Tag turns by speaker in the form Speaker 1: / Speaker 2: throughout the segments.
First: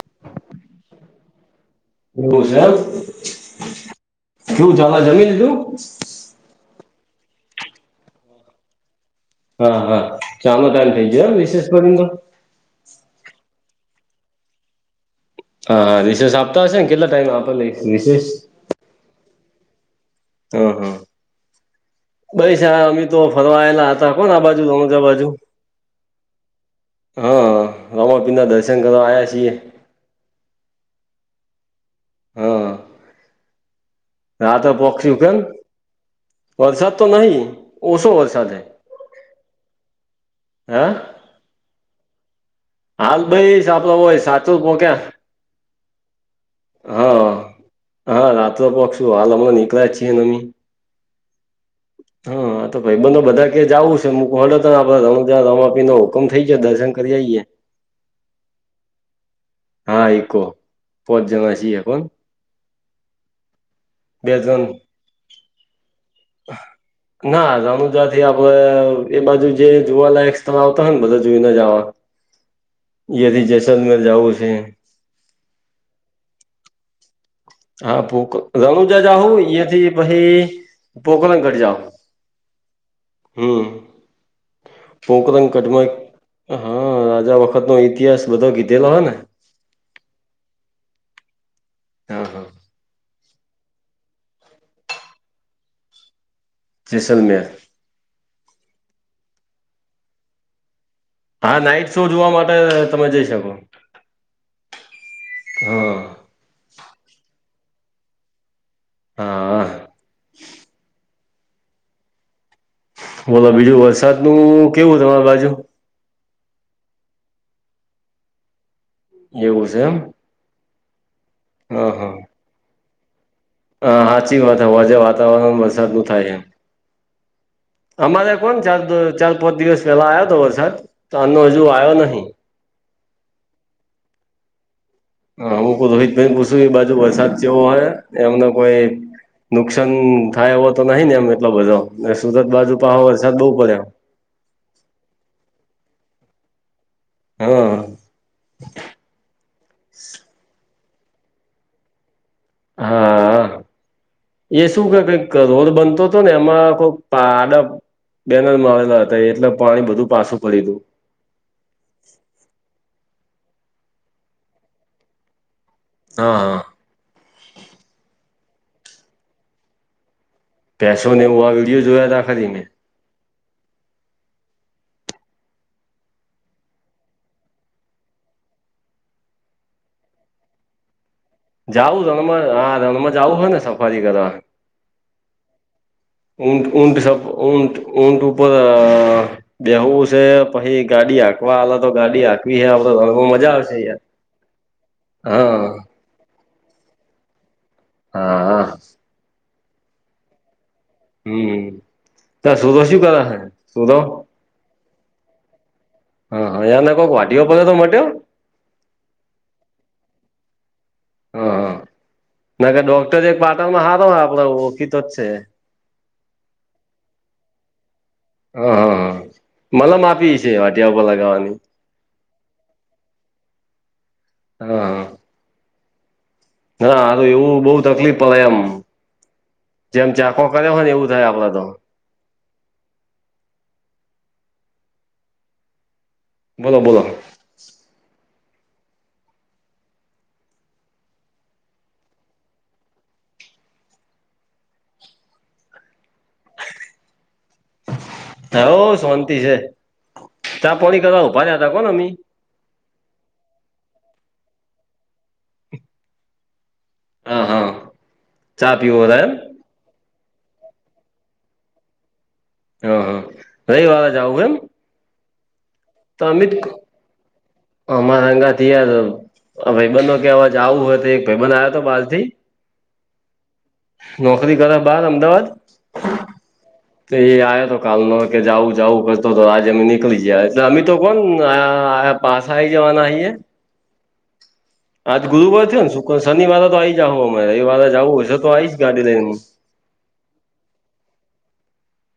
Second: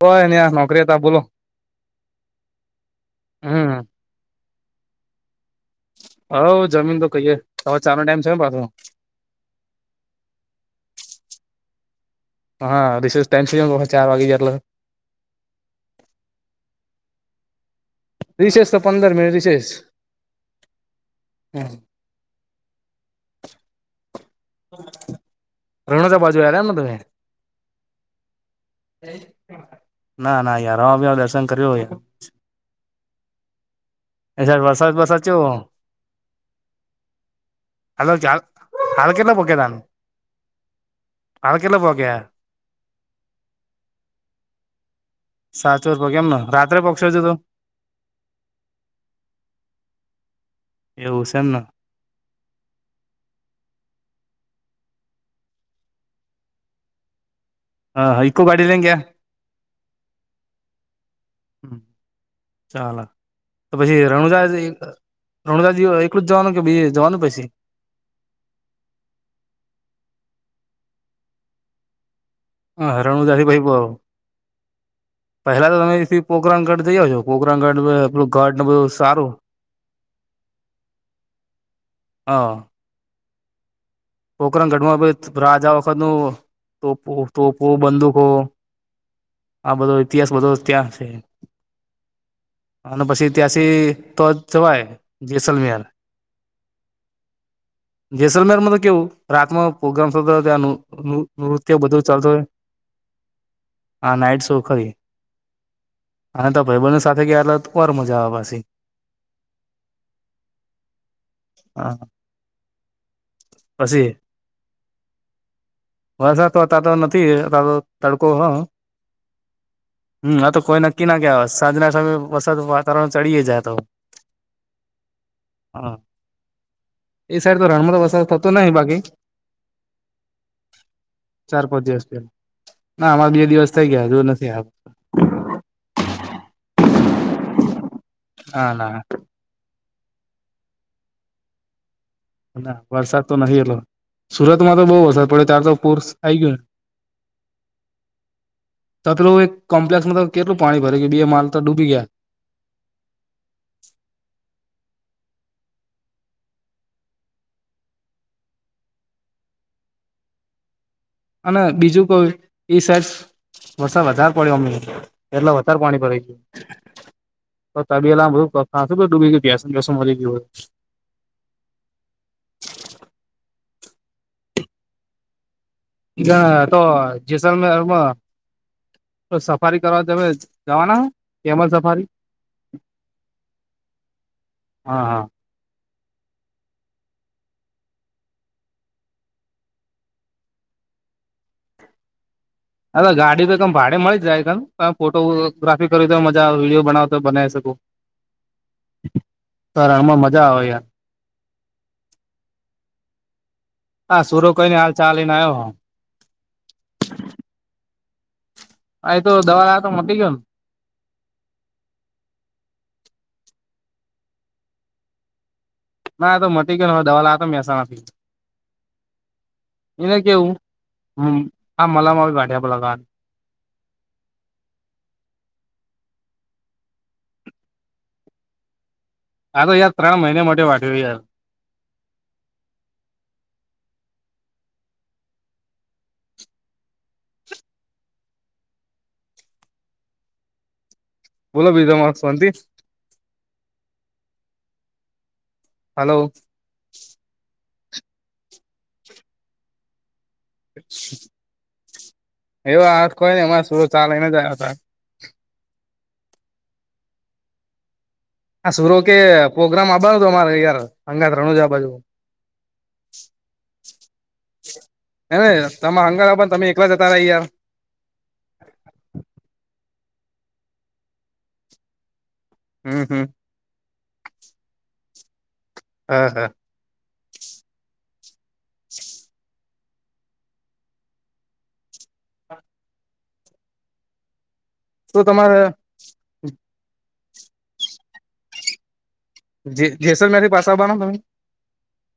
Speaker 1: કોય નઈ આ નોકરી હતા બોલો હમ
Speaker 2: [inaudible] કેવુ ચાલે? જમી લીધું?
Speaker 1: હવ જમીન તો કહીયએ હવે ચાનો ટાઈમ છે ને પાછો
Speaker 2: હા હા ચાલો તારે જઈઍ વિશેષ કરી
Speaker 1: હા રીસેસ ટાઈમન ચાર વાગી જ્યાં એટલે
Speaker 2: હા હા રીસેસ આપતા હશે, ને કેટલા ટાઈમ આપ?
Speaker 1: રિશેષ તો પંદર મિનિટ રિશેષ.
Speaker 2: હમ હા બાઈસા અમે તો ફરવાયેલા હતા કોને આ બાજુ હમ વડોદરા બાજુ
Speaker 1: રણોજા બાજુ આયા એમને તમે
Speaker 2: હા રામાપીરના દર્શન કરવા આયા છીએ.
Speaker 1: ના ના યાર રોમાપીરના દર્શન કર્યું હોયે. એ
Speaker 2: રાત
Speaker 1: સાઈડ વરસાદ
Speaker 2: પોક
Speaker 1: બરસાદ
Speaker 2: સીઝન
Speaker 1: ચેવો
Speaker 2: વરસાદ તો નહી ઓછો
Speaker 1: હાલો ચાલ
Speaker 2: વરસાદ હૈ.
Speaker 1: હાલ કેટલા પોગ્યા તામ.
Speaker 2: હા.
Speaker 1: હાળ કેટલ પોગ્યા હ.
Speaker 2: હાલ બઇસ આપડે ઓય સાચો પોક્યા.
Speaker 1: સાચોર પોગ્યા એમન રાત્રે પોગસો હજુ
Speaker 2: હા
Speaker 1: તો.
Speaker 2: હા રાત્ર પોકશું હાલ હમણાં નીકળ્યા જ છીએ નહી.
Speaker 1: એવું સ એમન.
Speaker 2: હ આ તો ભઈબધો બધા કે જાવું છે મું કઉં હડો તાણ આપડ રણુંજા રોમાપીરનો હુકમ થઈ જ્યો દર્શન કરી આઇએ.
Speaker 1: હા ઈકો ગાડી લઇન ગ્યા.
Speaker 2: હા ઈકો પોચ જણા સીએ કોન.
Speaker 1: ચાલ. તો પછી
Speaker 2: બે
Speaker 1: રણુજા
Speaker 2: ત્રણ
Speaker 1: રણુજા એકલું જ જવાનું કે બી જવાનું પછી.
Speaker 2: તે આપડ એ બાજુ જે જોવાલાયક સ્થળ આવતા હોય ને બધા જોઈને જ આવા.
Speaker 1: હા રણુજાથી
Speaker 2: યથી
Speaker 1: પછી
Speaker 2: જસલમેર જાવું છે.
Speaker 1: પહેલા તો તમે એથી પોકરનગઢ જઈ આવજો. પોકરણગઢ
Speaker 2: હા
Speaker 1: પેલું
Speaker 2: ભૂક
Speaker 1: ગઢ ને બધું
Speaker 2: રણુજા
Speaker 1: સારું
Speaker 2: જાહું ઈયાથી પહી પોકરનગઢ જાહુ
Speaker 1: હા
Speaker 2: હમ.
Speaker 1: પોકરણગઢમાં રાજા
Speaker 2: પોકરનગઢમાં એક
Speaker 1: વખતનું
Speaker 2: હ
Speaker 1: તોપો
Speaker 2: રાજા
Speaker 1: તોપો
Speaker 2: વખતનો
Speaker 1: બંદૂકો
Speaker 2: ઇતિહાસ બધો કીધેલો હ ન.
Speaker 1: આ બધો ઇતિહાસ બધો ત્યાં છે
Speaker 2: ત્યાં હ.
Speaker 1: અન પછી ત્યાંસી તો જ જવાય જેસલમિહાર.
Speaker 2: જેસલમેર.
Speaker 1: જેસલમેર મતો કેવું રાતમાં પોગ્રામ થતા હોય ત્યાંનું નું
Speaker 2: હા
Speaker 1: નૃત્ય
Speaker 2: નાઈટ
Speaker 1: બધું
Speaker 2: શો જોવા
Speaker 1: ચાલતો હોય
Speaker 2: માટે તમે જઈ શકો
Speaker 1: આ નાઈટ શો ખરી.
Speaker 2: હા
Speaker 1: હા તો ભઈબંધો સાથે ગ્યા એટલ ઓર મજા આવે પાછી.
Speaker 2: હા.
Speaker 1: હા.
Speaker 2: બોલો બીજું
Speaker 1: પછી
Speaker 2: વરસાદ નું કેવું તમારી બાજુ.
Speaker 1: વરસાદ તો અતાર તો નથી અતાર તો તડકો હ.
Speaker 2: એવુ સ એમ.
Speaker 1: હમ આ તો કોઈ નક્કી ના કેવાય સાંજના સમે વસાદ વાતાવરણ ચડીએ જાય. તો
Speaker 2: હ સાચી વાત હ હાંજે વાતાવરણ
Speaker 1: હા
Speaker 2: વરસાદ નું થાય હ.
Speaker 1: એ સાઈડ તો રણમાં તો
Speaker 2: અમ
Speaker 1: વરસાદ
Speaker 2: અમારે
Speaker 1: થતો
Speaker 2: કોન
Speaker 1: નહિ
Speaker 2: ચાર
Speaker 1: બાકી
Speaker 2: પ ચાર પાંચ દિવસ પેલા આયો તો વરસાદ તાનનો હજુ
Speaker 1: ચાર પાંચ
Speaker 2: આયો
Speaker 1: દિવસ
Speaker 2: નહી.
Speaker 1: પેલા ના અમાર બે દિવસ થઈ ગ્યા હજૂ નથી આવ.
Speaker 2: હા હુંકુ રોહિતભાઈન પૂછું એ બાજુ વરસાદ ચેવો હોય એમને
Speaker 1: ના
Speaker 2: કોઈ
Speaker 1: ના
Speaker 2: નુકસાન થાય એવો તો નહી ને એમ એટલો બધો ને સુરત બાજુ પાહો વરસાદ બહુ પડે.
Speaker 1: સુરત માં તો બહુ વરસાદ પડે ત્યાર તો પૂર્સ આઈ ગ્યું ન.
Speaker 2: હા
Speaker 1: તા પેલું એક કોમ્પ્લેક્ષમાં તો કેટલું પાણી ભરઈ ગ્યું બે માળ તો ડૂબી ગ્યા.
Speaker 2: હા આ. એ શું કે રોડ બનતો હતો ને, એમાં કોઈક પાડા બેનલ મા આવેલા હતા, એટલે પાણી બધું પાછું પડીયું હતું.
Speaker 1: અને બીજું કોઈ એ સાઈડ વરસાદ વધારે પડ્યો અમણે. એટલે વધારે પાણી ભરાઈ
Speaker 2: હા હા
Speaker 1: ગયું. તો તબીલામાં બધું ખાશું બો ડૂબી ગયુ, ભેંસ બેસ મરી ગયું હોય.
Speaker 2: ભેંસો ને, એવુ આ વિડીયો જોયા હતા ખાલી મેં.
Speaker 1: ના તો જેસલમેરમાં તો સફારી કરવા તમે જવાના હે.
Speaker 2: જાવું રણમાં. હા, રણમાં જાવું હોય ને, સફારી કરવા.
Speaker 1: હા હા
Speaker 2: ઉટ ઉટ સબ ઉટ ઊટ ઉપર બેહવું છે, પછી ગાડી હાકવા આલે તો, ગાડી હાક
Speaker 1: હવે ગાડી તો તમે ભાડે મળી જાય, તમે
Speaker 2: હા
Speaker 1: ફોટોગ્રાફી તો મજા આવે, વિડીયો બનાવો તો બનાવી શકો.
Speaker 2: હા.
Speaker 1: તો રણમાં મજા આવે યાર.
Speaker 2: હમ, ત સુભ શું કરે હે? સુરો
Speaker 1: હા, સુરો કોઈ ની હાલ ચાલીને, આવ્યો હ.
Speaker 2: હા, હા, યાર ને, કોક વાટીઓ પડ્યો તો મટ્યો.
Speaker 1: હ, એ તો દવા તો મટી ગયો ને.
Speaker 2: હા, હા, ના કે ડોક્ટર જે એક પાટાનો હારો હે આપડે ઓળખીતો જ છે.
Speaker 1: ના તો મટી ગયો, હવે દવા લાયા તા મહેસાણાથી.
Speaker 2: હ, હા, હા, મતલબ માપી છે, વાટીયા પર લગાવવાની.
Speaker 1: હા, મલમ વાટીયા પર લગાવાની.
Speaker 2: હા. હા, હારું એવું બઉ, તકલીફ પડે એમ.
Speaker 1: આ તો યાર
Speaker 2: જેમ
Speaker 1: ત્રણ મહિને
Speaker 2: ઝાંખો
Speaker 1: માટે
Speaker 2: કર્યો હોય ને,
Speaker 1: વાઢ્યો
Speaker 2: એવું
Speaker 1: યાર
Speaker 2: થાય આપડે તો. બોલો, બોલો.
Speaker 1: બોલો ભાઈ તામારે શાંતિ? હલો.
Speaker 2: હ, હો શાંતિ છે, ચાં-પોણી કરવા ઉભા રહ્યા હતા, કોને મી.
Speaker 1: એવ આ કોઈ નઈ એમા સૂરત ચાલીને ગયા હતા.
Speaker 2: હા હા.
Speaker 1: હ
Speaker 2: ચા
Speaker 1: સુરો
Speaker 2: પીવો
Speaker 1: કે,
Speaker 2: હતા એમ.
Speaker 1: પ્રોગ્રામ આવાનું, તમારે યાર અંગાત રણુજા બાજુ.
Speaker 2: હમ, હા, રવિવારે જાવું એમ.
Speaker 1: હ ને, તમા હંગાત આપો ને, તમે એકલા જતા રહયા.
Speaker 2: અમા હંગાત થયા, આ ભાઈબંધ નો કે અવે જાવું હોય તો, એક ભાઈબંધ આવ્યો હતો બાર થી.
Speaker 1: હમ, હમ.
Speaker 2: નોકરી કરે, બહાર અમદાવાદ.
Speaker 1: હા, હા.
Speaker 2: તો એ આયા તો કાલનો કે, જાઉ જાઉ કરતો તો, આજે અમે નિકલી જ્યાં. અમી તો કોણ પાસાહી જવાના છીએ.
Speaker 1: તો
Speaker 2: આજ
Speaker 1: તમારે
Speaker 2: ગુરુવાર થયો ને, શુક્ર-શનિવારે તો આઈ જાહું, અમારે રવિવારે જવું હશે તો, આવીશ ગાડી લઈને.
Speaker 1: જે જેસલમેર થી પાસા આવવાના તમે.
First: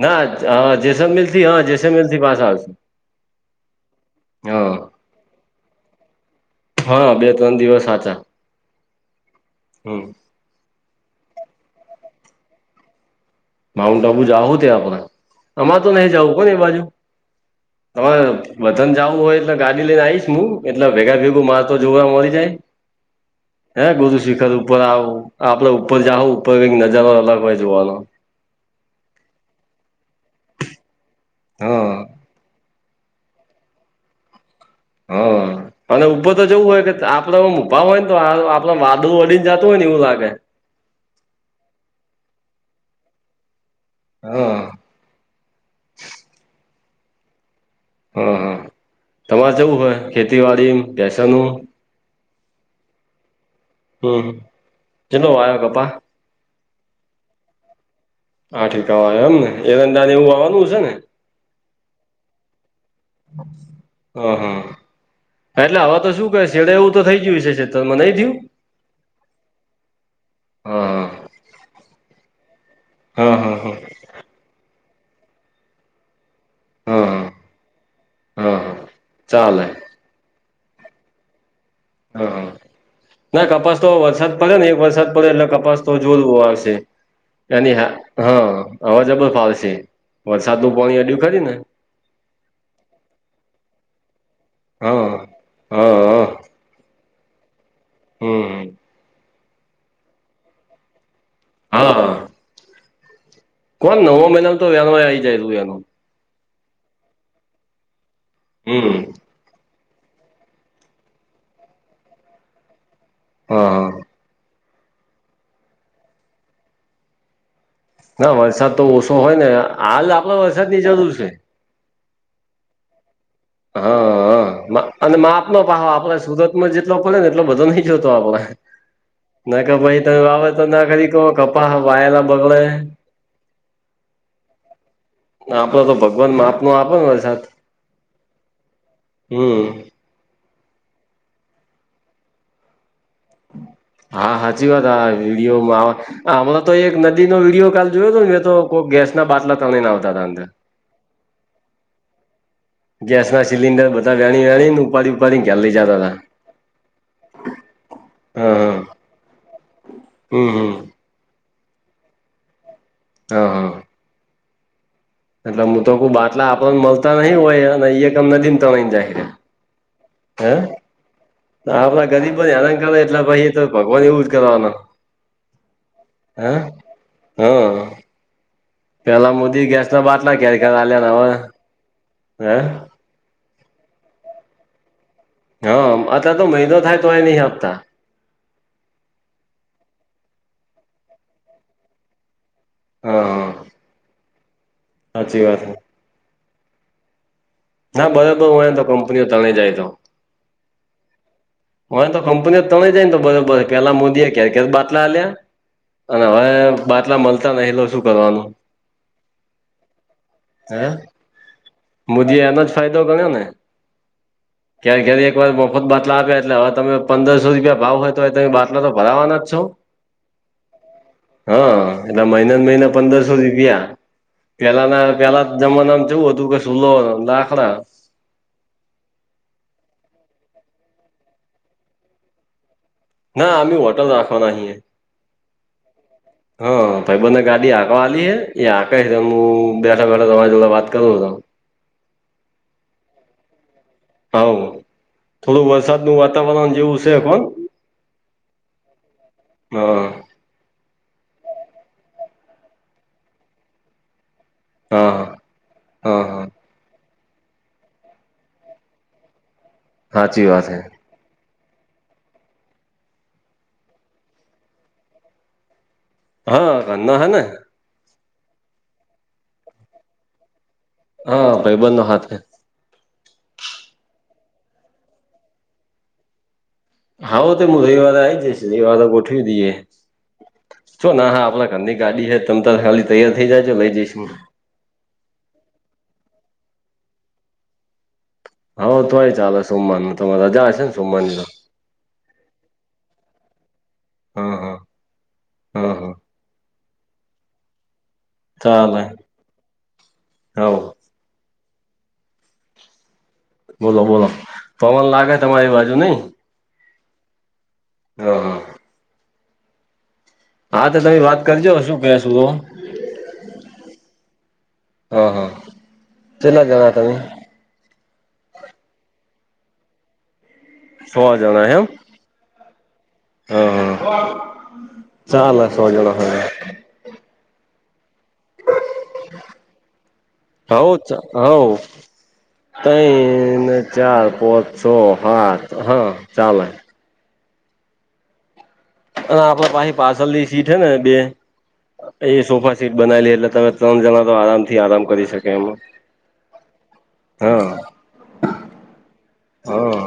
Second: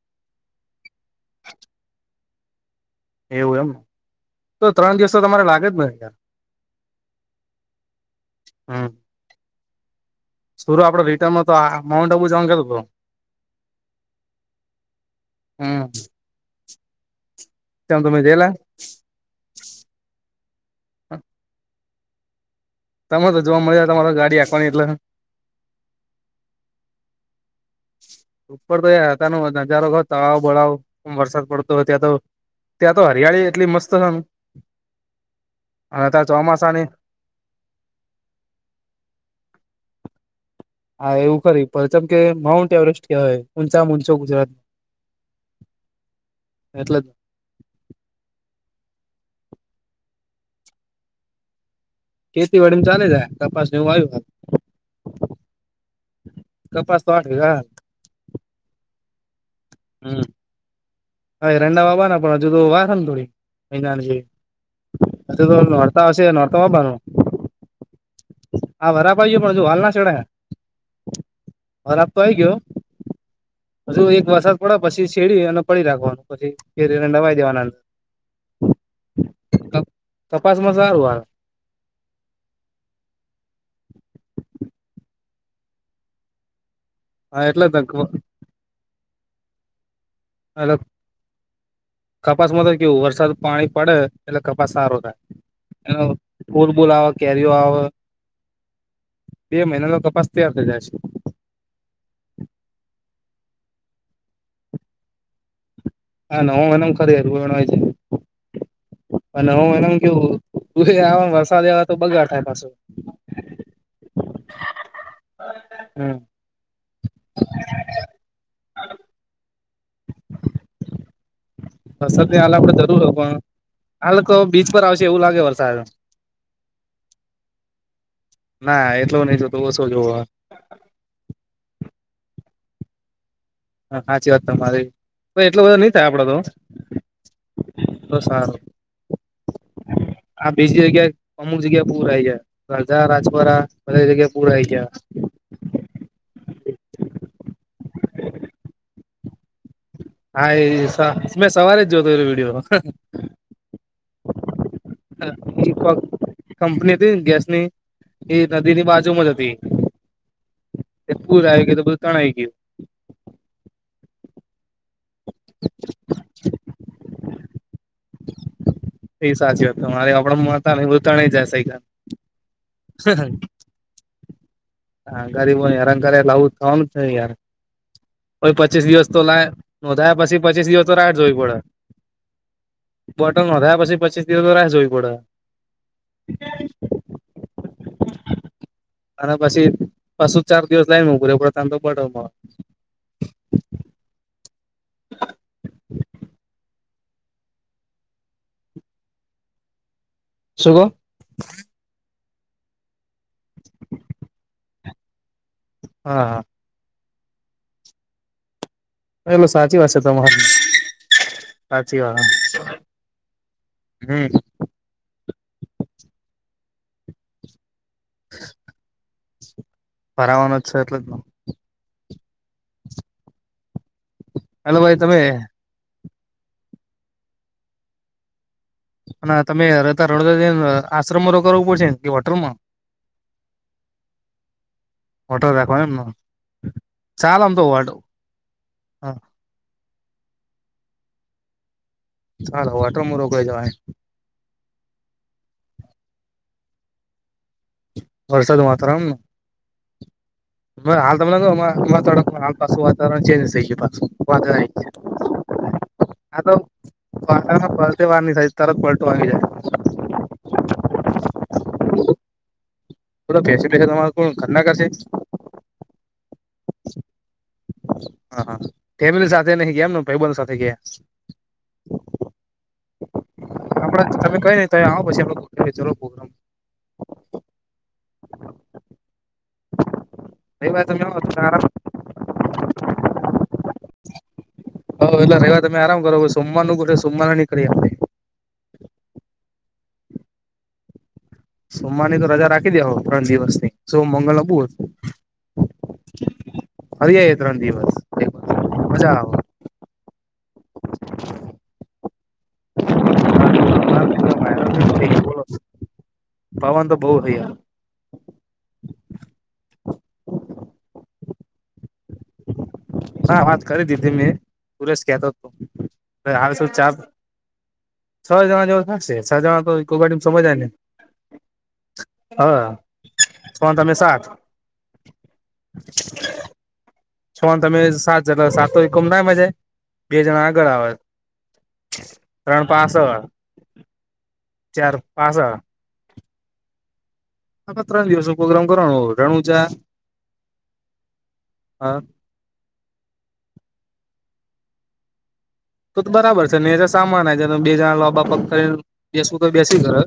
Speaker 2: ના જેસલમેલ થી હ જેસલમેર થી પાસા આવશે.
Speaker 1: એવું એમને તો ત્રણ દિવસ તો તમારે લાગે જ ને યાર.
Speaker 2: હા, બે-ત્રણ દિવસ સાચા હમ.
Speaker 1: સુર આપડો રિટર્નમાં તો માઉન્ટ આબુ જવા કેહતો હતો.
Speaker 2: માઉન્ટ આબુ જાઉ તે આપણે હમણાં
Speaker 1: હમ
Speaker 2: તો નહી જવું ને એ બાજુ
Speaker 1: તેમ તમે ગયેલા
Speaker 2: [unintelligible] તન જાવું હોય એટલે ગાડી લઈને આવીશ હું એટલે ભેગા ભેગું માર તો જોવા મળી જાય.
Speaker 1: તમે તો જોવા
Speaker 2: હે
Speaker 1: મળ્યા તમારા
Speaker 2: ગધું
Speaker 1: ગાડી
Speaker 2: શીખર
Speaker 1: આંકવાની
Speaker 2: ઉપર
Speaker 1: એટલે
Speaker 2: આવું. આપડે ઉપર જાહું ઉપર કઈક નજારો અલગ હોય જોવાનો.
Speaker 1: ઉપર તોય [unintelligible] નજારો તળાવ બળાવ વરસાદ પડતો હોય
Speaker 2: હા
Speaker 1: ત્યાં તો ત્યાં તો હરિયાળી એટલી મસ્ત
Speaker 2: હ અને
Speaker 1: ત્યાં
Speaker 2: ઉપર તો જવું હોય
Speaker 1: ચોમાસાની
Speaker 2: કે આપ પડે આમ ઉભા હોય ને તો આપણે માથું અડીને જતું હોય ને એવું લાગે.
Speaker 1: હા એવું ખરી પરચમ કે માઉન્ટ એવરેસ્ટ કેહવાય ઊંચામાં ઊંચો ગુજરાત
Speaker 2: હા
Speaker 1: એટલે
Speaker 2: હા હા તમારે જવું હોય ખેતીવાડી પૈસાનું
Speaker 1: ખેતી વાડીનું ચાલે છે તપાસને એવું આવ્યું
Speaker 2: હમ કેટલો વાયો કપા
Speaker 1: કપાસ તો [unintelligible]
Speaker 2: આઠકાવા એમ ને [unintelligible] એવું આવાનું હશે ને.
Speaker 1: હા રંડા વાવાના પણ હજુ તો વાર હે ને થોડી મહિનાની જે
Speaker 2: હા હા એટલે હવે તો શું કે
Speaker 1: નોરતા
Speaker 2: છેેડે
Speaker 1: વાવવાનો
Speaker 2: એવું તો થઈ ગયું છેતરમાં નહી થયું.
Speaker 1: હા, વરાપ આવી ગયો પણ હજુ વાલ ના ચડાય
Speaker 2: હા
Speaker 1: વરાપ તો આવી ગયો.
Speaker 2: હા હા હા
Speaker 1: હજુ એક વરસાદ પડે પછી છેડી અને પડી રાખવાનું પછી કે
Speaker 2: હા
Speaker 1: રેને નવાઈ દેવાના
Speaker 2: હા હા ચાલે
Speaker 1: કપાસમાં સારું આવે
Speaker 2: હા ના કપાસ તો વરસાદ પડે ને એક વરસાદ પડે એટલે કપાસ તો જોર આવશે
Speaker 1: હા એટલે
Speaker 2: એની
Speaker 1: જ
Speaker 2: હા હા અવાજબ ફાવશે
Speaker 1: એટલે
Speaker 2: વરસાદનું પાણી હજું ખરી ને
Speaker 1: કપાસમાં તો કેવું વરસાદ પાણી પડે એટલે કપાસ સારો
Speaker 2: હા હા
Speaker 1: થાય.
Speaker 2: હા
Speaker 1: ફૂલબૂલ આવે કેરીઓ આવ
Speaker 2: હમ.
Speaker 1: બે મહિનાનો કપાસ તૈયાર થઈ જાય છે
Speaker 2: હા. કોણ નવો મહિના તો વ્યાહ આવી જાયલુ એનું
Speaker 1: હા નવમા મહિનામાં ખરી [unintelligible]
Speaker 2: હમ.
Speaker 1: અ નવમાં મહિનામાં કેવું? તું આ વરસાદ આયવા તો બગાડ થાય પાછું.
Speaker 2: હા હા
Speaker 1: હમ.
Speaker 2: ના વરસાદ તો ઓછો હોયને હાલ આપલે વરસાદની જરૂર છે.
Speaker 1: વરસાદની હાલ આપડે જરૂર હો પણ આ લોકો બીચ પર
Speaker 2: હા
Speaker 1: આવશે
Speaker 2: અને
Speaker 1: એવું લાગે
Speaker 2: માપનો
Speaker 1: વરસાદ
Speaker 2: પાહો આપડે સુરતમાં જેટલો પડેને એટલો બધો નઈ જતો આપડે
Speaker 1: ના એટલો નહીં જતો ઓછો જો
Speaker 2: ત વાવે તો ના કરી ક કપાહ વાયેલા બગલે
Speaker 1: હ હાચી વાત તમારી. તો એટલો બધો
Speaker 2: આપડે
Speaker 1: નહી
Speaker 2: તો
Speaker 1: થાય
Speaker 2: ભગવાન માપનો આપો ને વરસાદ
Speaker 1: તો સારું
Speaker 2: હમ.
Speaker 1: આ બીજી જગ્યા અમુક જગ્યા પૂરાય જાય રજા રાજ બરા બધી જગ્યા પુરાય ગયા.
Speaker 2: દીઓમા હમણાં એક નદીનો વિડીયો કાલ જોયો હતો ને મે તો કોઈ ગેસ ના બાટલા તણાઈને આવતા હતા અંદર
Speaker 1: હા એ [unintelligible] મેં સવારે જ જોતો હતો એ વિડીયો.
Speaker 2: ગેસના સિલિન્ડર બધા વેણી, વેણીને ઉપાડી, ઉપાડીને ઘરે લઈ જતા હતા.
Speaker 1: કંપની હતી ગેસની, એ
Speaker 2: હા હા
Speaker 1: નદીની બાજુમાં જ હતી.
Speaker 2: હમ હમ.
Speaker 1: તે પૂર આવી ગયો તો બધું તણાઈ ગયું.
Speaker 2: હા હા. એટલે હું તો કો બાટલા આપણને મળતા નહીિ હોયહી કમ નથીને ત્રય ને જાર.
Speaker 1: એ સાચી વાત તમારે આપડે
Speaker 2: હે
Speaker 1: મળતા નહી બધું તણાઈ જાય સહી
Speaker 2: આપડા ગરીબોને આરાન કરે એટલે ભાઈ એ તો ભગવાન એવું જ કરવાનું.
Speaker 1: હા ગરીબો હરામ કર લાવું થવાનું છે યાર.
Speaker 2: હા
Speaker 1: કો પચીસ દિવસ તો લ
Speaker 2: પેલા મોદી ગેસ ના
Speaker 1: નોંધાયા
Speaker 2: બાટલા
Speaker 1: પછી
Speaker 2: ઘેર
Speaker 1: પચીસ
Speaker 2: ઘેર
Speaker 1: દિવસ તો
Speaker 2: આલ્યા ને
Speaker 1: રાટ જોવી
Speaker 2: હવે
Speaker 1: પડે.
Speaker 2: હે
Speaker 1: બટન નોંધાયા પછી પચીસ દિવસ તો રા રહે જોવવી પડે.
Speaker 2: હા અત તો મહિનો થાય તો એ નહી આપતા.
Speaker 1: અને પછી પાછું ચાર દિવસ લાયને પરે પડ ત તો બર્ડરમાં.
Speaker 2: હા. સાચછી વાત હૈ.
Speaker 1: હ [unintelligible]
Speaker 2: ના બરોબર હુંયને તો કંપનીઓ તણે જાય તો.
Speaker 1: શુંગો?
Speaker 2: હય તો કંપનીઓ તણે જાયને તો બરોબર પેલા મોદી એ ક્યારે ક્યારે બાટલા લ્યા.
Speaker 1: હા
Speaker 2: અને
Speaker 1: હા
Speaker 2: હવે બાટલા મળતા નહ તો શું કરવાનું.
Speaker 1: એેલ સાચી વાત છે તમારી,
Speaker 2: હે
Speaker 1: સાચી વાત.
Speaker 2: મોદીએ એનો જ ફાયદો ગણ્યો ને.
Speaker 1: હમ.
Speaker 2: ક્યારે ક્યારે એકવાર મફત બાટલા આપ્યા એટલે હવે તમે પંદરસો રૂપિયા ભાવ હોય તો તમે બાટલા તો. ભરાવાના જ છો.
Speaker 1: ફરાવાનું જ છે એટલે જ.
Speaker 2: હા એટલે મહિના મહિને પંદરસો રૂપિયા,
Speaker 1: એટલે ભાઈ
Speaker 2: પેલાના
Speaker 1: તમે
Speaker 2: પેલા જમાના નામ કેવું હતું કે સુૂલો દાખડા.
Speaker 1: અને તમેતા રણો આશ્રમ કરવો પડશેને કે હોટલમાં?
Speaker 2: ના અમે હોટલ રાખવાના હીએ.
Speaker 1: ઓટો રાખવા?
Speaker 2: હા ભાઈ બને ગાડી આગવાલી હ. એ આ કઈ
Speaker 1: હા
Speaker 2: છે હું બેઠા બેઠા તમારી વાત કરું ત.
Speaker 1: ચાલો વટરમાં રોક જવાય.
Speaker 2: હા, થોડું વરસાદનું વાતાવરણ જેવું છે કોણ
Speaker 1: વરષદ માતારમ.
Speaker 2: હા
Speaker 1: હાલ તમને થોડા હ પાછું વાતાવરણ ચેન્જ થઈ ગયું પાછું.
Speaker 2: હા હા.
Speaker 1: હા તો પલટ વાર સા તરત પલટું આવી જાય.
Speaker 2: સાાચી વાત છે.
Speaker 1: થો બેસે બેસે તમારે કોણ ખરના કરશે?
Speaker 2: હા કંધ હને.
Speaker 1: હા હા, ફેમિલી સાથે નહી ગયાને ભાઈબંધ સાથે ગયા.
Speaker 2: હા ભાઈ બંધો હાથે
Speaker 1: આપ તમે કઈ [unintelligible]
Speaker 2: હા [inaudible] ગોઠવી દઈએ.
Speaker 1: રવિવાર
Speaker 2: એ
Speaker 1: તમે
Speaker 2: ચો
Speaker 1: આવો
Speaker 2: ના ના
Speaker 1: તમે
Speaker 2: હા આપડા
Speaker 1: આરામ
Speaker 2: ઘરની ગાડી હે તમ તાર ખાલી તૈયાર થઇ જાયજો લઈ જઈશ હુ
Speaker 1: હ એેલા રવા તમે આરામ કરો સોમવારનું [unintelligible] સોમવાર ના નીકળ્યા
Speaker 2: હવ તોય ચાલે સોમવારનું તમારે રજા હશે ને સોમવાનની તો
Speaker 1: સોમવારની તો રજા રાખી દે હો ત્રણ દિવસ ની સોમ મંગળ ને
Speaker 2: હા
Speaker 1: બુધ
Speaker 2: હા હા હા
Speaker 1: ફરી આઈએ ત્રણ દિવસ
Speaker 2: ચાલે
Speaker 1: મજા આવે
Speaker 2: હોવ
Speaker 1: [inaudible]
Speaker 2: બોલો બોલો પવન લાગે તમારી બાજુ નઈ
Speaker 1: પવન તો બહુ વે
Speaker 2: હા હા તો તમે વાત કરજો શું કેશું હો
Speaker 1: હા વાત કરી દીધી મેં પરેશ કેતો
Speaker 2: હા હા
Speaker 1: તું હાલ
Speaker 2: કેટલા જણા
Speaker 1: [unintelligible]
Speaker 2: તમે
Speaker 1: છ જણા જેવો થશે સા જણા તોઈ કોઈ ગાડીમાં સમજ જાય ને
Speaker 2: સો જણા એમ
Speaker 1: હા છ ને
Speaker 2: હા
Speaker 1: તમે
Speaker 2: હા
Speaker 1: સાત
Speaker 2: ચાલ સો જણા હજ
Speaker 1: છો ને તમે સાત જણા સાત ઈકોમ ના હમાય જાય બે જણા આગળ
Speaker 2: હવ
Speaker 1: આવે
Speaker 2: જ હવ
Speaker 1: ત્રણ
Speaker 2: હે
Speaker 1: પાછળ
Speaker 2: ને ચાર, પોચ, છો,
Speaker 1: ચાર પાછળ
Speaker 2: હાત હા ચાલે
Speaker 1: હા તો ત્રણ દિવસો પ્રોગ્રામ કરાવો
Speaker 2: હ આપડે પાહી પાસલી સીટ હે ને બે
Speaker 1: હા
Speaker 2: એ સોફા સીટ બનાવેલી એટલે તમે ત્રણ જણા તો આરામ થી આરામ કરી શકે એમાં
Speaker 1: તો તો બરાબર છે નેચે સામાન આઈ જાય
Speaker 2: હા
Speaker 1: બે જણા લોબા પગ કરીને બેસવું તો બેસી ખરે
Speaker 2: હા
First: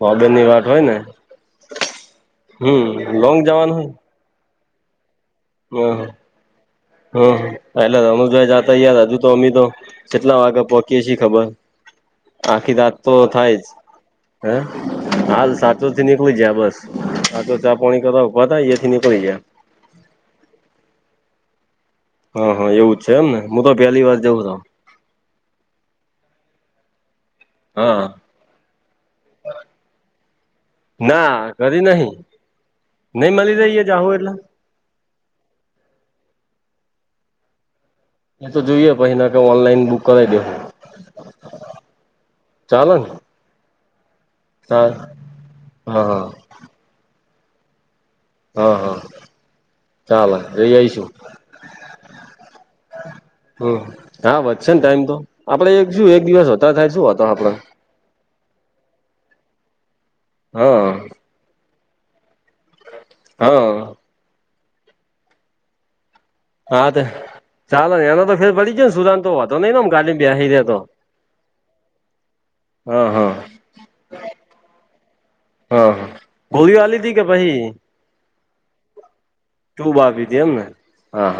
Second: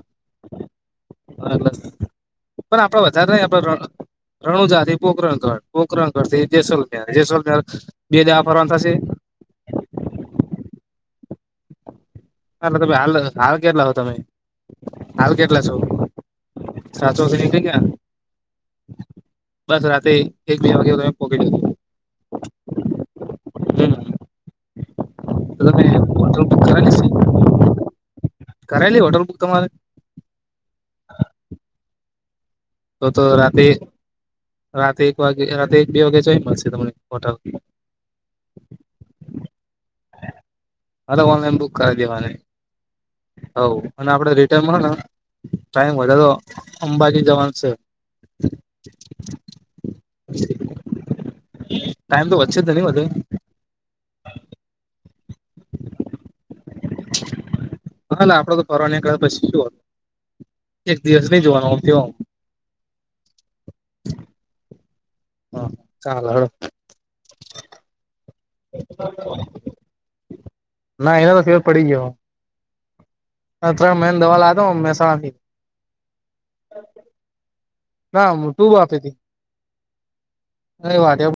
Speaker 2: [unintelligible] ની વાત હોય ને
Speaker 1: [unintelligible] પણ આપડે
Speaker 2: હમ
Speaker 1: વધારે
Speaker 2: લોંગ
Speaker 1: નહી આપડે
Speaker 2: જવાનું
Speaker 1: રણુજાથી પોખરણ [unintelligible]
Speaker 2: હોય હ
Speaker 1: પોકરણ કરશે જેસલમેર
Speaker 2: હમ
Speaker 1: જેસલમેર
Speaker 2: એટલે
Speaker 1: બે દાડા
Speaker 2: રણુજા જાતા
Speaker 1: ફરવાના થશે
Speaker 2: યાર હજુ તો અમે તો ચેટલા વાગે પોહકીએ છીએ ખબર આખી
Speaker 1: એટલે
Speaker 2: રાત
Speaker 1: તમે હાલ
Speaker 2: તો થાય
Speaker 1: હાલ
Speaker 2: જ
Speaker 1: કેટલા હો તમે
Speaker 2: હે હાલ
Speaker 1: કેટલા છો
Speaker 2: સાચો થી નીકળી જયા બસ
Speaker 1: થી
Speaker 2: સાચો
Speaker 1: નીકળી ગયા
Speaker 2: ચા પોણી કરવા ઊભા તા એ થી નીકળી ગયા.
Speaker 1: બસ રાતે એક બે વાગે તમે પોહકી [unintelligible]
Speaker 2: હા હા એવું જ છે એમ ને હું તો
Speaker 1: હમ
Speaker 2: પહેલી વાર જઉં રો
Speaker 1: હોટલ બુક કરેલી છે
Speaker 2: હા
Speaker 1: કરાયલી હોટર બુક તમારે
Speaker 2: ના કરી નહી
Speaker 1: તો તો
Speaker 2: નહી મળી
Speaker 1: રાતે
Speaker 2: રહી જાહુ એટલે
Speaker 1: રાતે એક વાગે રાતે એક બે વાગે જોહી મળશે તમને હોટલ?
Speaker 2: એ તો જોઈએ પહી ના ક ઓનલાઈન બુક કરાઈ દેહુ
Speaker 1: હા તો
Speaker 2: ચાલે ને
Speaker 1: હો અને આપડે રિટર્નમા હ
Speaker 2: હા
Speaker 1: ન ટાઈમ
Speaker 2: હા
Speaker 1: વધે તો
Speaker 2: હા
Speaker 1: અંબાજી જવાનું છે.
Speaker 2: હા હા ચાલે જઈ આવી શું.
Speaker 1: ટાઈમ તો વચ્ચે તો નહી વધે
Speaker 2: હ હા વધશે ને ટાઈમ તો આપડે એક શું એક દિવસ વધાર થાય શું વાંધો આપડો
Speaker 1: [unintelligible] ફરવા નેકળ્યા પછી શું હે
Speaker 2: હ
Speaker 1: દિવસ નહી જોવાનો આમ તેમ આમ
Speaker 2: હા
Speaker 1: હા, ચાલ હળ.
Speaker 2: હા, તો ચાલ એ તો વળી જને સુદંત તો હોતો નહી, નેમ ગાલી બેસી રહ તો.
Speaker 1: ના એનો તો ફેર
Speaker 2: હા, હા.
Speaker 1: હ ત્ર મેન દવા લ દો મહેસાણાથી. [unintelligible]
Speaker 2: હા, હા, ગોળીઓ આલી હતી કે ભાઈ?
Speaker 1: ના ટુ વાપેથી [unintelligible]
Speaker 2: ટુબ આવી હતી, એમને હા, હા.